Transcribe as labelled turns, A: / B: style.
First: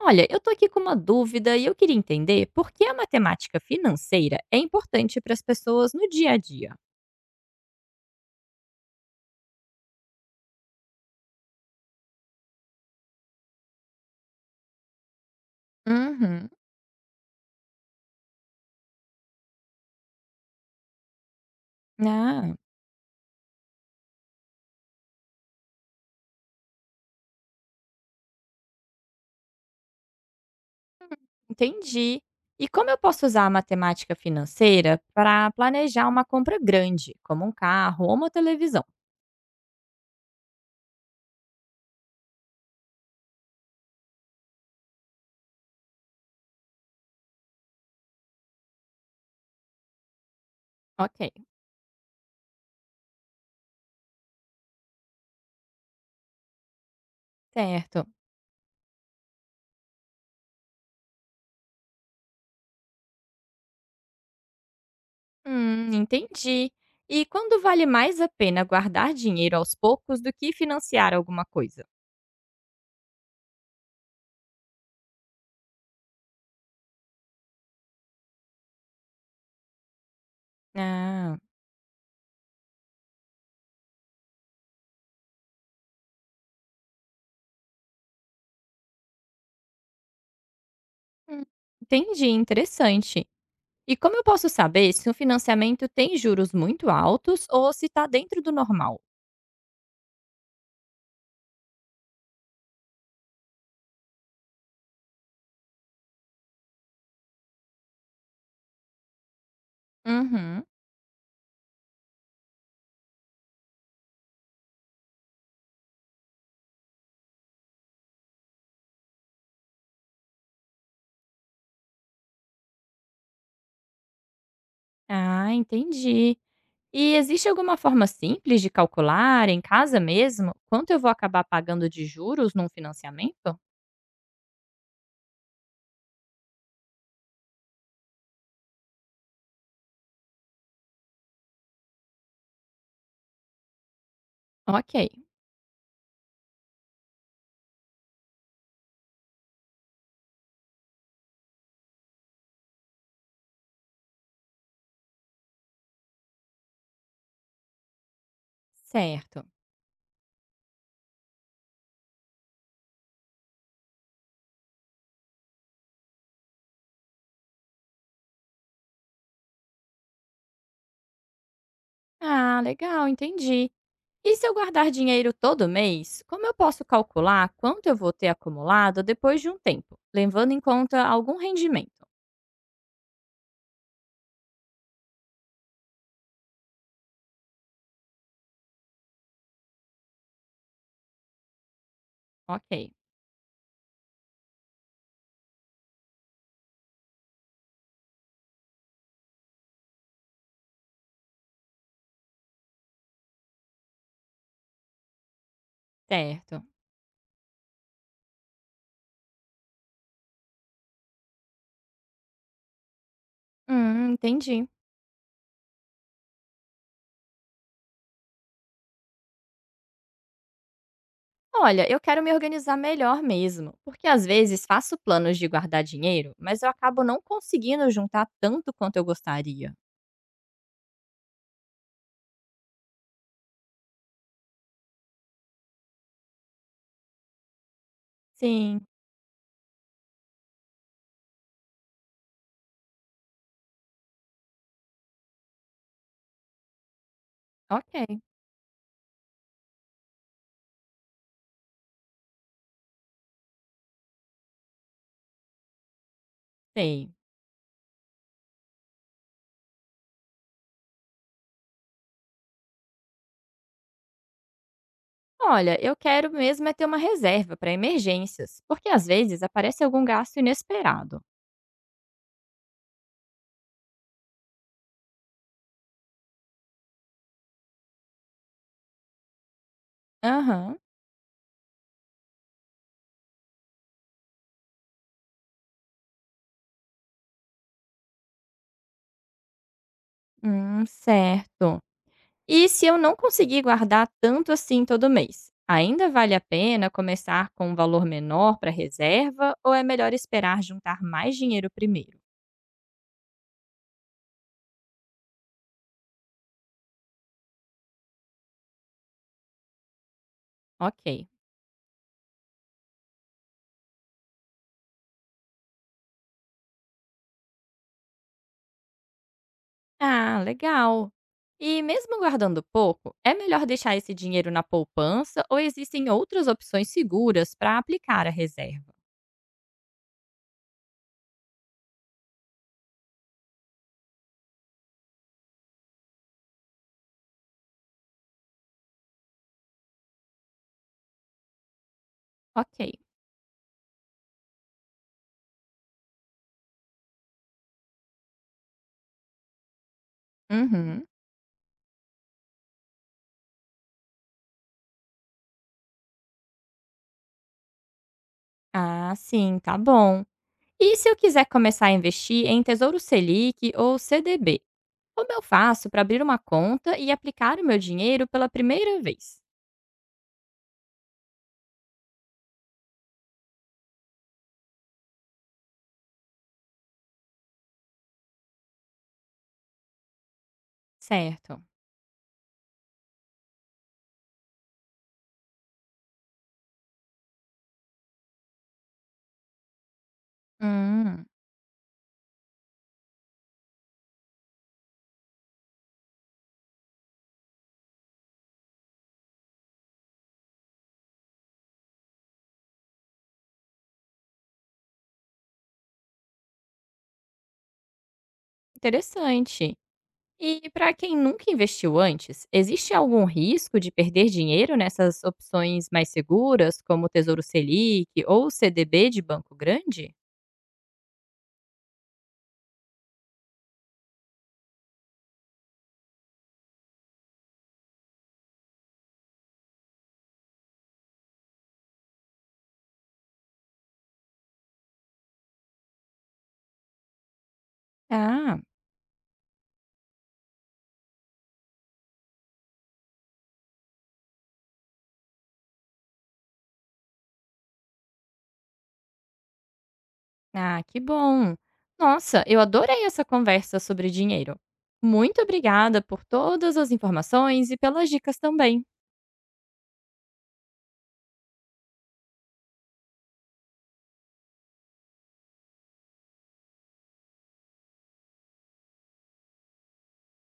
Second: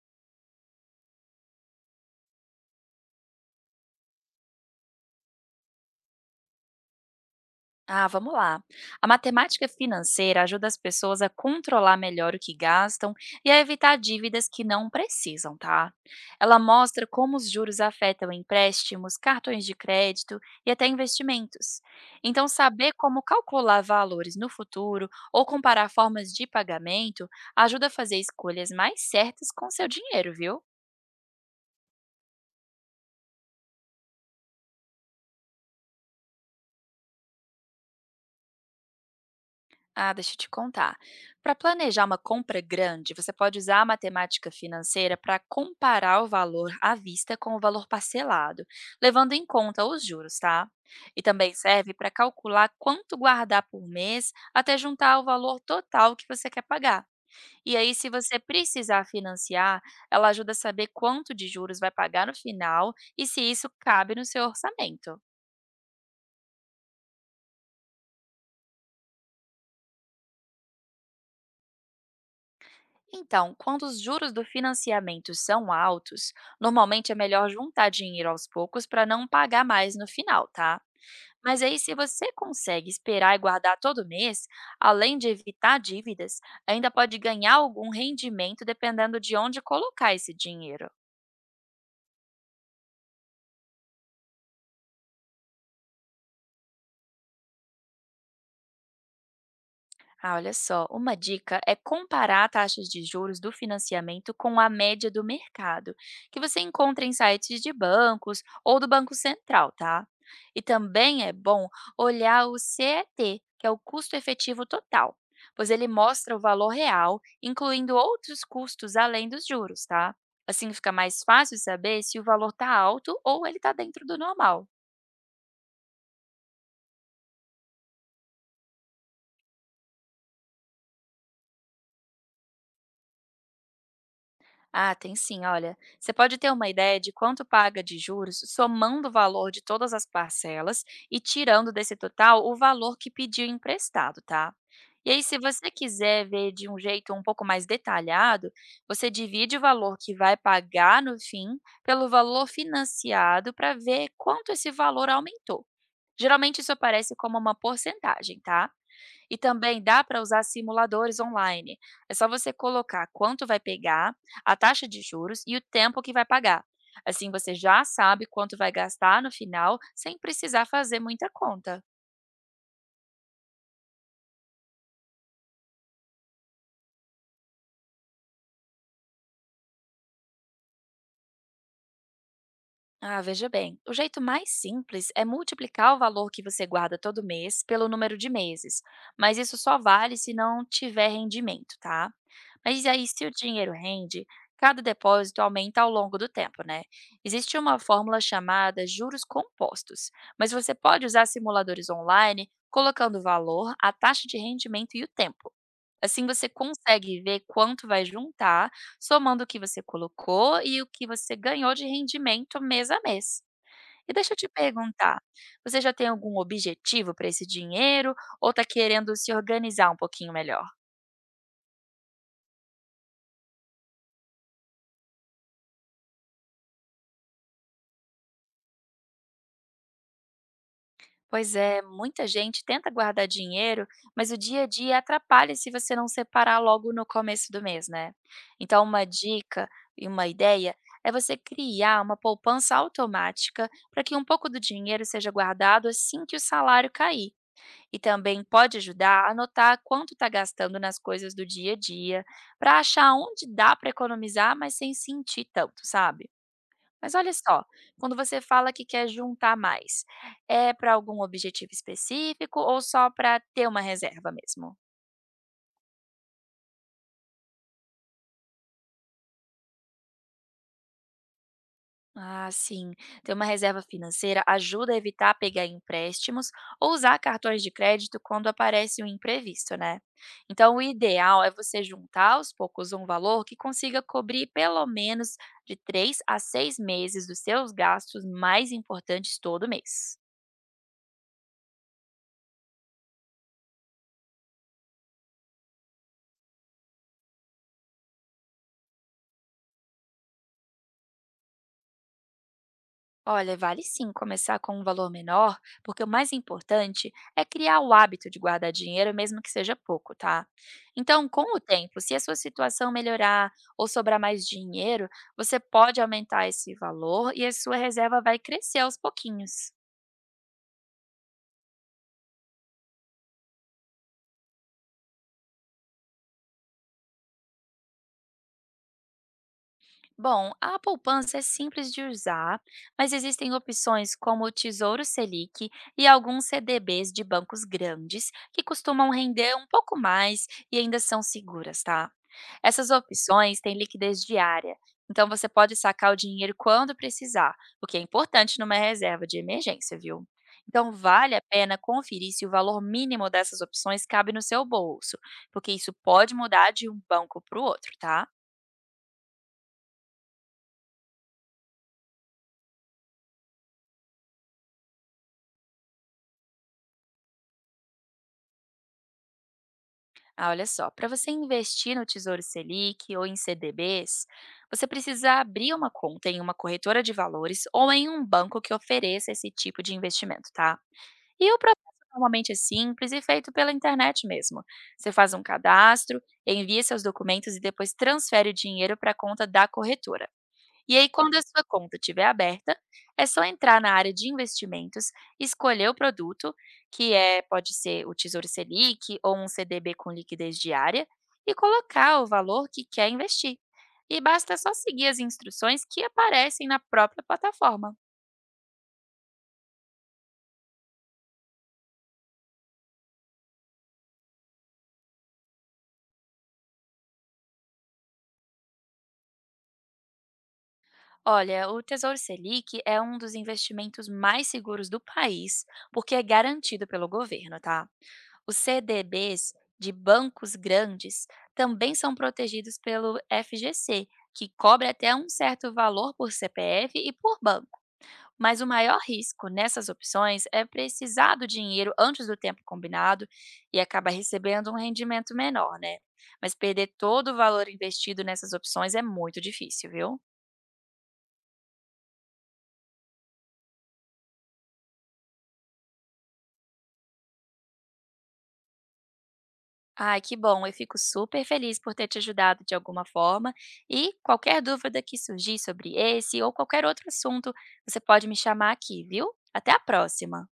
A: Olha, eu tô aqui com uma dúvida e eu queria entender por que a matemática financeira é importante para as pessoas no dia a dia.
B: Ah, vamos lá. A matemática financeira ajuda as pessoas a controlar melhor o que gastam e a evitar dívidas que não precisam, tá?
A: Uhum.
B: Ela mostra como os juros afetam empréstimos, cartões de crédito e até investimentos. Então,
A: Ah,
B: saber como calcular valores no futuro ou comparar formas de pagamento ajuda a fazer escolhas mais certas com seu dinheiro, viu?
A: entendi. E como eu posso usar a matemática financeira para planejar uma compra grande, como um carro ou uma televisão?
B: Ah, deixa eu te contar. Para planejar uma compra grande, você pode usar a matemática financeira para comparar o valor à vista com o valor parcelado, levando em conta os juros, tá? E
A: Ok,
B: também serve para calcular quanto guardar por mês até juntar o valor total que você quer pagar. E aí,
A: certo.
B: se você precisar financiar, ela ajuda a saber quanto de juros vai pagar no final e se isso cabe no seu orçamento.
A: Entendi. E quando vale mais a pena guardar dinheiro aos poucos do que financiar alguma coisa?
B: Então, quando os juros do financiamento são altos, normalmente é melhor juntar dinheiro aos poucos para não pagar mais no final, tá?
A: Ah,
B: Mas aí, se você consegue esperar e guardar todo mês, além de evitar dívidas, ainda pode ganhar algum rendimento dependendo de onde colocar esse dinheiro.
A: hum, entendi, interessante. E como eu posso saber se um financiamento tem juros muito altos ou se está dentro do normal?
B: Ah, olha só, uma dica é comparar taxas de juros do financiamento com a média do mercado, que você encontra em sites de bancos ou do Banco Central, tá? E
A: Uhum.
B: também é bom olhar o CET, que é o custo efetivo total, pois ele mostra o valor real, incluindo outros custos além dos juros, tá? Assim fica mais fácil saber se o valor está alto ou ele está dentro do normal.
A: Ah, entendi. E existe alguma forma simples de calcular, em casa mesmo, quanto eu vou acabar pagando de juros num financiamento?
B: Ah, tem sim, olha. Você pode ter uma ideia de quanto paga de juros somando o valor de todas as parcelas e tirando desse total o valor que pediu emprestado, tá?
A: Ok,
B: E aí, se você quiser ver de um jeito um pouco mais detalhado, você divide o valor que vai pagar no fim pelo valor financiado para ver quanto esse valor aumentou. Geralmente, isso aparece como uma porcentagem, tá? E
A: certo.
B: também dá para usar simuladores online. É só você colocar quanto vai pegar, a taxa de juros e o tempo que vai pagar. Assim você já sabe quanto vai gastar no final, sem precisar fazer muita conta.
A: Ah, legal, entendi. E se eu guardar dinheiro todo mês, como eu posso calcular quanto eu vou ter acumulado depois de um tempo, levando em conta algum rendimento?
B: Ah, veja bem, o jeito mais simples é multiplicar o valor que você guarda todo mês pelo número de meses, mas isso só vale se não tiver rendimento, tá? Mas
A: Ok,
B: aí, se o dinheiro rende, cada depósito aumenta ao longo do tempo, né? Existe uma fórmula chamada juros compostos, mas você pode usar simuladores online colocando o valor, a taxa de rendimento e o tempo. Assim você
A: certo.
B: consegue ver quanto vai juntar, somando o que você colocou e o que você ganhou de rendimento mês a mês. E deixa eu te
A: Entendi.
B: perguntar, você já tem algum objetivo para esse dinheiro ou está querendo se organizar um pouquinho melhor?
A: Olha, eu quero me organizar melhor mesmo, porque às vezes faço planos de guardar dinheiro, mas eu acabo não conseguindo juntar tanto quanto eu gostaria.
B: Pois é, muita gente tenta guardar dinheiro, mas o dia a dia atrapalha se você não separar logo no começo do mês, né? Então,
A: Sim,
B: uma dica e uma ideia é você criar uma poupança automática para que um pouco do dinheiro seja guardado assim que o salário cair. E
A: ok,
B: também pode ajudar a anotar quanto está gastando nas coisas do dia a dia, para achar onde dá para economizar, mas sem sentir tanto, sabe?
A: sei.
B: Mas olha só, quando você fala que quer juntar mais, é para algum objetivo específico ou só para ter uma reserva mesmo?
A: Olha, eu quero mesmo é ter uma reserva para emergências, porque às vezes aparece algum gasto inesperado.
B: Ah, sim. Ter uma reserva financeira ajuda a evitar pegar empréstimos ou usar cartões de crédito quando aparece um imprevisto, né? Então,
A: Aham,
B: o ideal é você juntar aos poucos um valor que consiga cobrir pelo menos de 3 a 6 meses dos seus gastos mais importantes todo mês.
A: certo. E se eu não conseguir guardar tanto assim todo mês? Ainda vale a pena começar com um valor menor para reserva ou é melhor esperar juntar mais dinheiro primeiro?
B: Olha, vale sim começar com um valor menor, porque o mais importante é criar o hábito de guardar dinheiro, mesmo que seja pouco, tá? Então,
A: Ok.
B: com o tempo, se a sua situação melhorar ou sobrar mais dinheiro, você pode aumentar esse valor e a sua reserva vai crescer aos pouquinhos.
A: Ah, legal. E mesmo guardando pouco, é melhor deixar esse dinheiro na poupança ou existem outras opções seguras para aplicar a reserva?
B: Bom, a poupança é simples de usar, mas existem opções como o Tesouro Selic e alguns CDBs de bancos grandes que costumam render um pouco mais e ainda são seguras, tá? Essas
A: Ok.
B: opções têm liquidez diária, então você pode sacar o dinheiro quando precisar, o que é importante numa reserva de emergência, viu? Então,
A: Uhum.
B: vale a pena conferir se o valor mínimo dessas opções cabe no seu bolso, porque isso pode mudar de um banco para o outro, tá?
A: Ah, sim, tá bom. E se eu quiser começar a investir em Tesouro Selic ou CDB? Como eu faço para abrir uma conta e aplicar o meu dinheiro pela primeira vez?
B: Ah, olha só, para você investir no Tesouro Selic ou em CDBs, você precisa abrir uma conta em uma corretora de valores ou em um banco que ofereça esse tipo de investimento, tá? E o
A: Certo.
B: processo normalmente é simples e feito pela internet mesmo. Você faz um cadastro, envia seus documentos e depois transfere o dinheiro para a conta da corretora. E aí,
A: Hum,
B: quando a sua conta estiver aberta, é só entrar na área de investimentos, escolher o produto, que é pode ser o Tesouro Selic ou um CDB com liquidez diária, e colocar o valor que quer investir. E basta só seguir as instruções que aparecem na própria plataforma.
A: interessante. E para quem nunca investiu antes, existe algum risco de perder dinheiro nessas opções mais seguras, como o Tesouro Selic ou o CDB de banco grande?
B: Olha, o Tesouro Selic é um dos investimentos mais seguros do país, porque é garantido pelo governo, tá? Os CDBs de bancos grandes também são protegidos pelo FGC, que cobre até um certo valor por CPF e por banco. Mas
A: Ah,
B: o maior risco nessas opções é precisar do dinheiro antes do tempo combinado e acabar recebendo um rendimento menor, né? Mas perder todo o valor investido nessas opções é muito difícil, viu?
A: ah, que bom. Nossa, eu adorei essa conversa sobre dinheiro. Muito obrigada por todas as informações e pelas dicas também.
B: Ai, que bom. Eu fico super feliz por ter te ajudado de alguma forma. E qualquer dúvida que surgir sobre esse ou qualquer outro assunto, você pode me chamar aqui, viu? Até a próxima.